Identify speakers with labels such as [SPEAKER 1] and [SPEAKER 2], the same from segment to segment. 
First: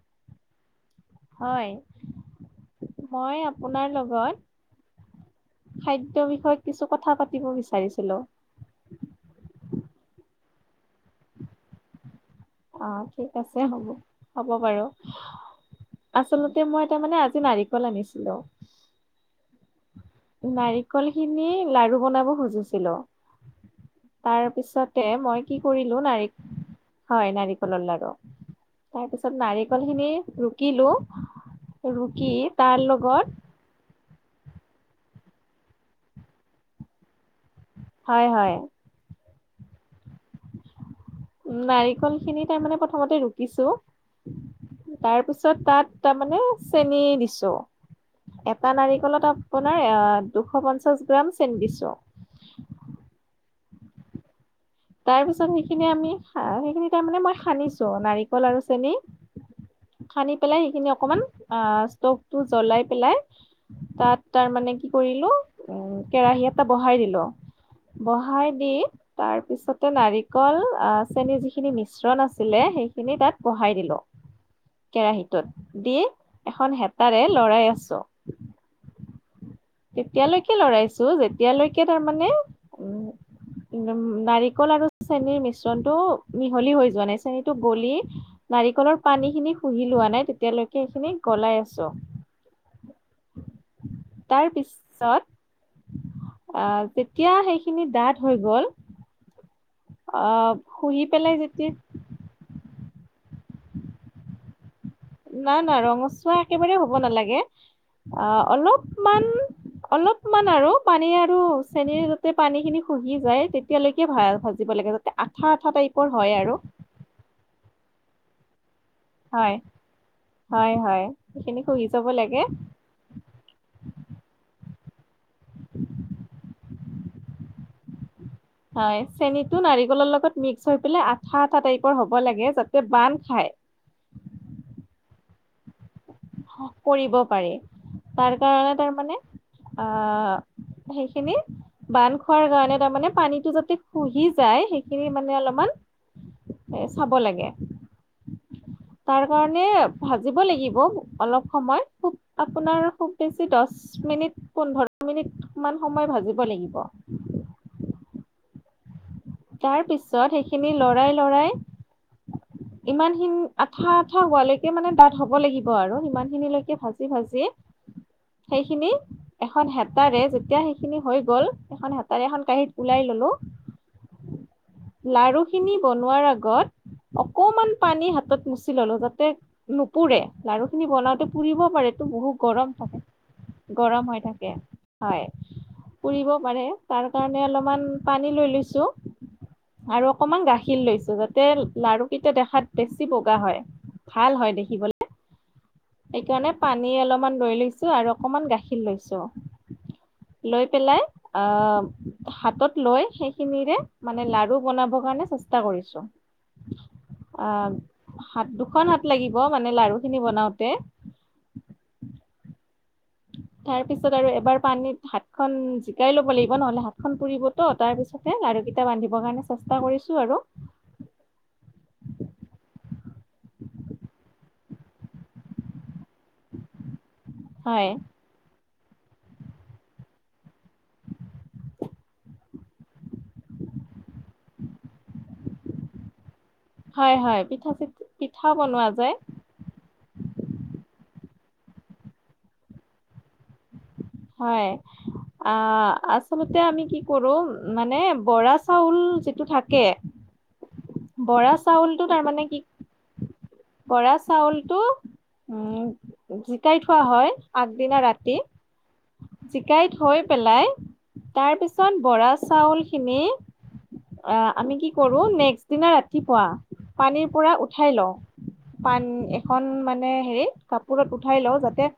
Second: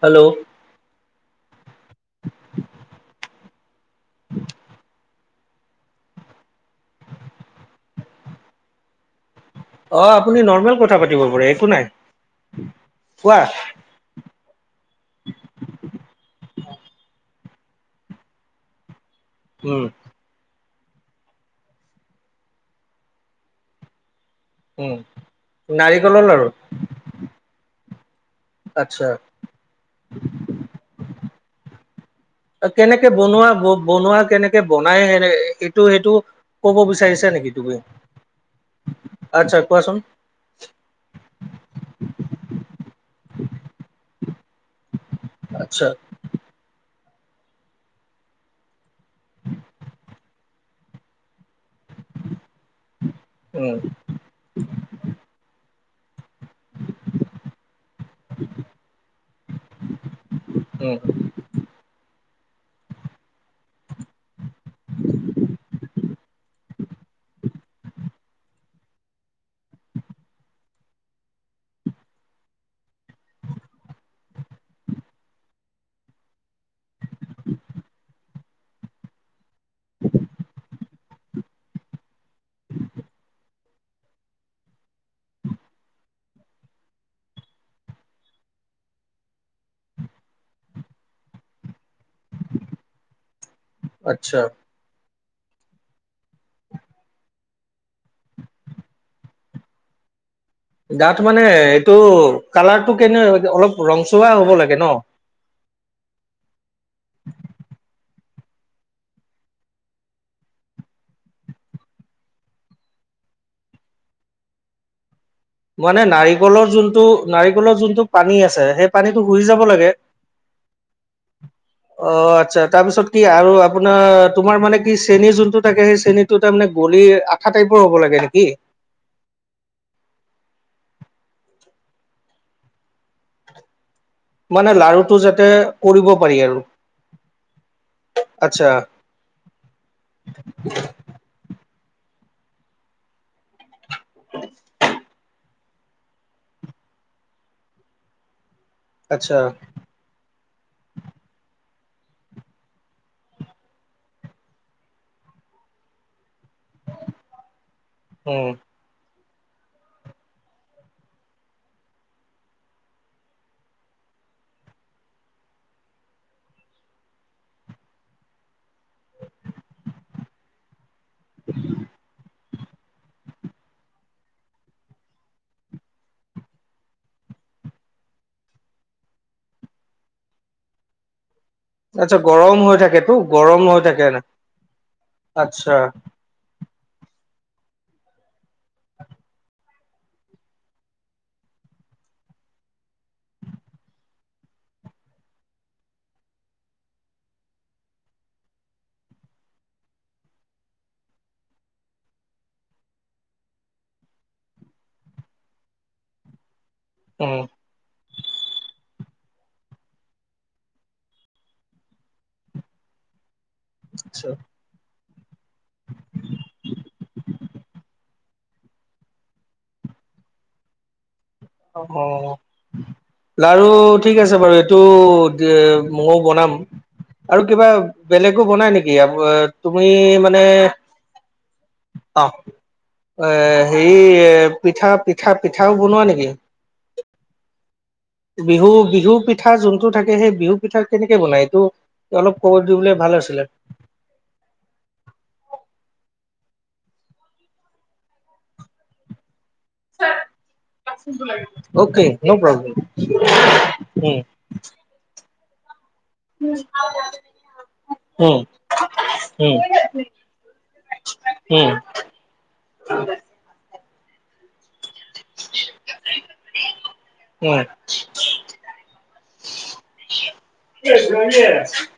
[SPEAKER 1] Hello
[SPEAKER 2] হয় । মই আপোনাৰ লগত খাদ্যৰ বিষয়ে কিছু কথা পাতিব বিচাৰিছিলোঁ ।
[SPEAKER 1] অ', আপুনি নৰ্মেল কথা পাতিব পাৰে একো নাই ।
[SPEAKER 2] অ', ঠিক আছে হ'ব হব বাৰু আচলতে তেয়া মই এটা মানে আজি নাৰিকল আনিছিলোঁ ।
[SPEAKER 1] উম,
[SPEAKER 2] নাৰিকল খিনি লাৰু বনাব খুজিছিলোঁ তাৰ
[SPEAKER 1] উম
[SPEAKER 2] পিছতে মই কি কৰিলোঁ
[SPEAKER 1] নাৰিকলৰ
[SPEAKER 2] নাৰী,
[SPEAKER 1] লাৰু
[SPEAKER 2] হয় নাৰিকলৰ লাৰু তাৰ
[SPEAKER 1] আচ্ছা
[SPEAKER 2] পিছত নাৰিকল খিনি ৰুকিলো ৰু
[SPEAKER 1] কেনেকে বনোৱা বনোৱা কেনেকে বনাই সেনে এইটো সেইটো ক'ব বিচাৰিছে নেকি? তুমি
[SPEAKER 2] হয় হয়,
[SPEAKER 1] আচ্ছা কোৱাচোন ।
[SPEAKER 2] নাৰিকল খিনি তাৰমানে প্ৰথমতে ৰুকিছোঁ তাৰ পিছত
[SPEAKER 1] আচ্ছা
[SPEAKER 2] তাত তাৰমানে চেনী দিছোঁ । এটা নাৰিকলত আপোনাৰ আ, দোষ পঞ্চাছ গ্ৰাম চেনি দিছোঁ । [inaudible]
[SPEAKER 1] উম,
[SPEAKER 2] তাৰ পিছত সেইখিনি আমি সেইখিনি তাৰমানে মই শানিছোঁ নাৰিকল আৰু চেনি খানি পেলাই সেইখিনি
[SPEAKER 1] উম
[SPEAKER 2] অকনমান অ, ষ্টভটো জ্বলাই পেলাই তাত তাৰ মানে কি কৰিলোঁ উম, কেৰাহি এটা বহাই দিলো । বহাই দি তাৰ পিছতে নাৰিকল আ, চেনীৰ যিখিনি মিশ্ৰণ আছিলে সেইখিনি তাত বহাই দিলো । কেৰাহীটোত দি এখন হেতাৰে লৰাই আছোঁ । তেতিয়ালৈকে লৰাইছোঁ যেতিয়ালৈকে তাৰমানে উম, উম, নাৰিকল আৰু চেনীৰ মিশ্ৰণতটো মিহলি হৈ যোৱা নাই চেনীটো গলি নাৰিকলৰ পানী খিনি শুহি লোৱা নাই তেতিয়ালৈকে সেইখিনি গলাই আছো ।
[SPEAKER 1] আচ্ছা
[SPEAKER 2] তাৰপিছত আহ তেতিয়া সেইখিনি ডাঠ হৈ গল । অ,
[SPEAKER 1] ডাঠ মানে এইটো কালাৰটো কেনে অলপ ৰংচোৱাা হ'ব লাগে ন?
[SPEAKER 2] নাই না ৰঙচুৱা একেবাৰে হ'ব নালাগে অ অলপমান অলপমান আৰু পানী আৰু চেন যতে পানী খিনি শুহি যায় তেতিয়ালৈকে ভ ভাজিব লাগে আঠা আঠা
[SPEAKER 1] মানে
[SPEAKER 2] টাইপৰ হয় আৰু
[SPEAKER 1] নাৰিকলৰ যোনটো নাৰিকলৰ যোনটো পানী আছে সেই পানীটো শুহি
[SPEAKER 2] হয়
[SPEAKER 1] যাব লাগে?
[SPEAKER 2] হয় হয় সেইখিনি শুহি যাব
[SPEAKER 1] অ
[SPEAKER 2] লাগে
[SPEAKER 1] আচ্ছা তাৰপিছত কি আৰু আপোনাৰ তোমাৰ মানে কি চেনী যোনটো থাকে সেই চেনীটো তাৰে গলি আঠ টাইপৰ হ'ব লাগে নেকি?
[SPEAKER 2] হয় চেনীতটো নাৰিকলৰ লগত মিক্স হৈ পাই আঠা আঠা টাইপৰ হ'ব লাগে যাতে বান খায় ।
[SPEAKER 1] মানে লাৰুটো যাতে কৰিব পাৰি আৰু
[SPEAKER 2] কৰিব পাৰি । তাৰ
[SPEAKER 1] আচ্ছা
[SPEAKER 2] কাৰণে তাৰমানে আহ সেইখিনি বান্ধ খোৱাৰ কাৰণে তাৰমানে পানীতটো যাতে খুহি যায় সেইখিনি মানে অলপমান চাব লাগে । তাৰ
[SPEAKER 1] আচ্ছা
[SPEAKER 2] কাৰণে ভ দিব লাগিব অলপ সময় খুব আপোনাৰ খুব বেছি দহ মিনিট পোন্ধৰ মিনিট সিমান সময় ভাজিব লাগিব ।
[SPEAKER 1] উম,
[SPEAKER 2] তাৰ পিছত সেইখিনি লৰাই লৰাই ইমান খিনি আঠা আঠা হোৱালৈকে মানে ডাঠ হব লাগিব আৰু ইমান খিনিলৈকে ভাজি ভাজি সেইখিনি এখন হেতাৰে যেতিয়া সেইখিনি হৈ গল এখন হেতাৰে এখন কাঁহীত ওলাই ললো লাৰু খিনি বনোৱাৰ আগত অকমান পানী হাতত মুচি ললো যাতে নুপুৰে লাাৰু খিনি বনাওতে ফুৰিব পাৰেতো
[SPEAKER 1] আচ্ছা
[SPEAKER 2] বহুত গৰম
[SPEAKER 1] হৈ
[SPEAKER 2] থাকে
[SPEAKER 1] থাকেতো গৰম
[SPEAKER 2] গৰম
[SPEAKER 1] না।
[SPEAKER 2] হৈ থাকে হয় ।
[SPEAKER 1] আচ্ছা
[SPEAKER 2] পুৰিব পাৰে তাৰ কাৰণে অলপমান পানী লৈ লৈছোঁ । আৰু অকমান গাখীৰ লৈছো যাতে লাৰুকেইটা দেখাত বেছি বগা হয় । ভাল হয় দেখিবলে সেইকাৰণে পানী অলপমান দৈ লৈছো আৰু অকমান গাখীৰ লৈছো লৈ পেলাই আহ হাতত লৈ সেই খিনিৰে মানে লাডাৰু বনাবৰ কাৰণে চেষ্টা কৰিছো
[SPEAKER 1] উম
[SPEAKER 2] অ হাত দুখন হাত লাগিব মানে লাৰু খিনি বনাওঁতে তাৰ পিছত
[SPEAKER 1] আচ্ছা
[SPEAKER 2] আৰু এবাৰ পানীত হ খন জিকাই লব লাগিব নহলে হাতখনন পুৰিবতো তাৰ পিছহে লাৰু কেইটা বানধিবৰ কাৰণে চেষ্টা কৰিছো আৰু আৰু
[SPEAKER 1] আহ লাৰু ঠিক আছে বাৰু এইটো ময়ো বনাম আৰু কিবা
[SPEAKER 2] হয়
[SPEAKER 1] বেলেগো বনাই নেকি তুমি মানে অ এ হেই পিঠা পিঠা পিঠাও বনোৱা নেকি
[SPEAKER 2] হয় হয় প
[SPEAKER 1] বিহু বিহু পিঠা যোনটো থাকে সেই বিহু পিঠা কেনেকে বনাই টো অলপ খবৰ দি বলে ভাল আছিলে।
[SPEAKER 2] হয়। আ আচলতে আমি কি কৰো মানে বৰা চাউল যিটো থাকে কে
[SPEAKER 1] অকে ন'
[SPEAKER 2] কি
[SPEAKER 1] প্ৰব্লেম
[SPEAKER 2] বৰা
[SPEAKER 1] উম,
[SPEAKER 2] চাউলটো উম জিকাই থোৱা হয় আগদিনা ৰাতি
[SPEAKER 1] উম, উম।
[SPEAKER 2] জিকাই থৈ পেলাই তাৰ
[SPEAKER 1] উম,
[SPEAKER 2] পিছত বৰা চাউল খিনি অ, আমি কি কৰো নেক্সট দিনা ৰাতিপুৱা পানীৰ পৰা
[SPEAKER 1] উম,
[SPEAKER 2] উঠাই লওঁ পান এখন মানে হেৰি কাপোৰত উঠাই লওঁ যাতে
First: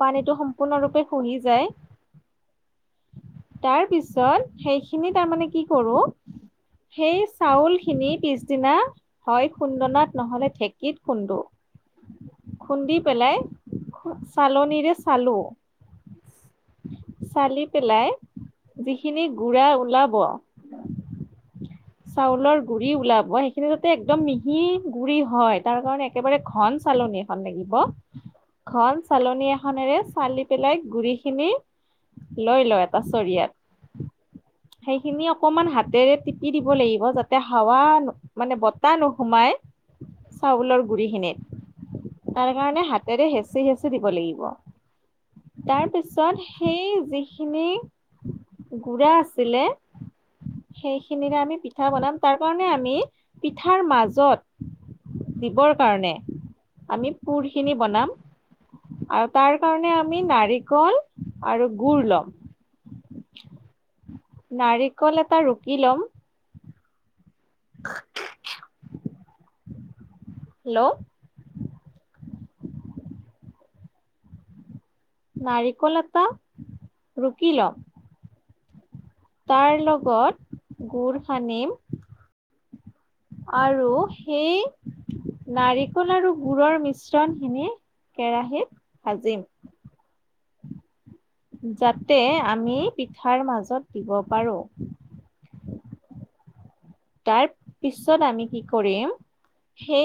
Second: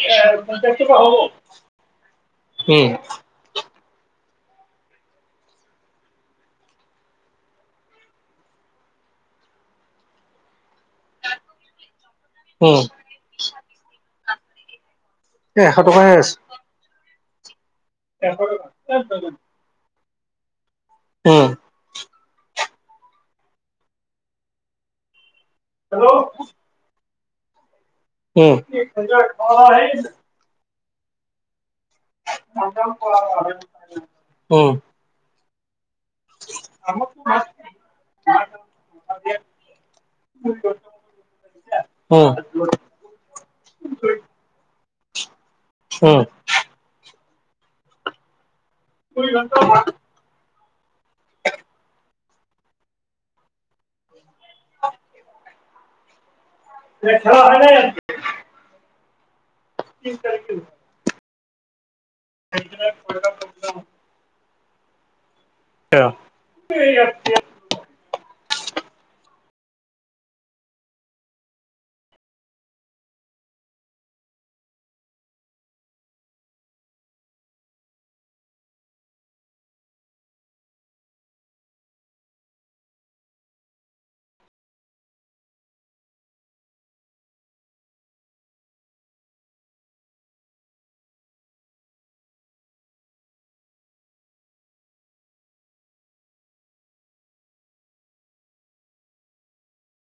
[SPEAKER 2] পানীটো সম্পূৰ্ণৰূপে শুহি যায়
[SPEAKER 1] উম।
[SPEAKER 2] তাৰ পিছত সেইখিনি তাৰমানে কি কৰো সেই চাউল খিনি পিছদিনা হয় খুন্দনাত নহলে থে গীত খুন্দো
[SPEAKER 1] উম
[SPEAKER 2] খুন্দি পেলাই চালনিৰে
[SPEAKER 1] এ এশ টকাইে আছে।
[SPEAKER 2] চালি পেলাই যিখিনি গু়ড়া ওলাব
[SPEAKER 1] উম।
[SPEAKER 2] চাউলৰ গুৰি ওলাব সেইখিনি যাতে একদম মিহি গুৰি হয়। তাৰ কাৰণে একেবাৰে ঘন চালনি এখন লাগিব।
[SPEAKER 1] উম,
[SPEAKER 2] ঘন চালনী এখনেৰে চালি পেলাই গুৰি খিনি। লৈ ল এটা চৰিয়াত
[SPEAKER 1] উম,
[SPEAKER 2] সেইখিনি অকমান হাতেৰে টিপি দিব লাগিব যাতে হাৱা মানে বতাহ নোসোমাই। চাউলৰ
[SPEAKER 1] উম,
[SPEAKER 2] গুৰিখিনিত। তাৰ কাৰণে হাতেৰে হেঁচি হেঁচি দিব লাগিব।
[SPEAKER 1] উম
[SPEAKER 2] তাৰপিছত সেই যিখিনি গু়ড়া আছিলে সেইখিনিৰে আমি পিঠা বনাম তাৰ কাৰণে আমি পিঠাৰ মাজত দিবৰ কাৰণে আমি পুৰ খিনি বনাম আৰু তাৰ কাৰণে আমি নাৰিকল আৰু গুৰ ল'ম
[SPEAKER 1] [inaudible]
[SPEAKER 2] নাৰিকল এটা ৰুকি ল'ম
[SPEAKER 1] অ'। [inaudible]
[SPEAKER 2] [inaudible] হেল্ল' নাৰিকল এটা ৰুকি লম তাৰ লগত গুৰ খানিম আৰু সেই নাৰিকল আৰু গুড়ৰ মিশ্ৰণখিনি কেৰাহীত ভাজিম। যাতে, আমি পিঠাৰ মাজত দিব পাৰোঁ। তাৰ পিছত আমি কি কৰিম, সেই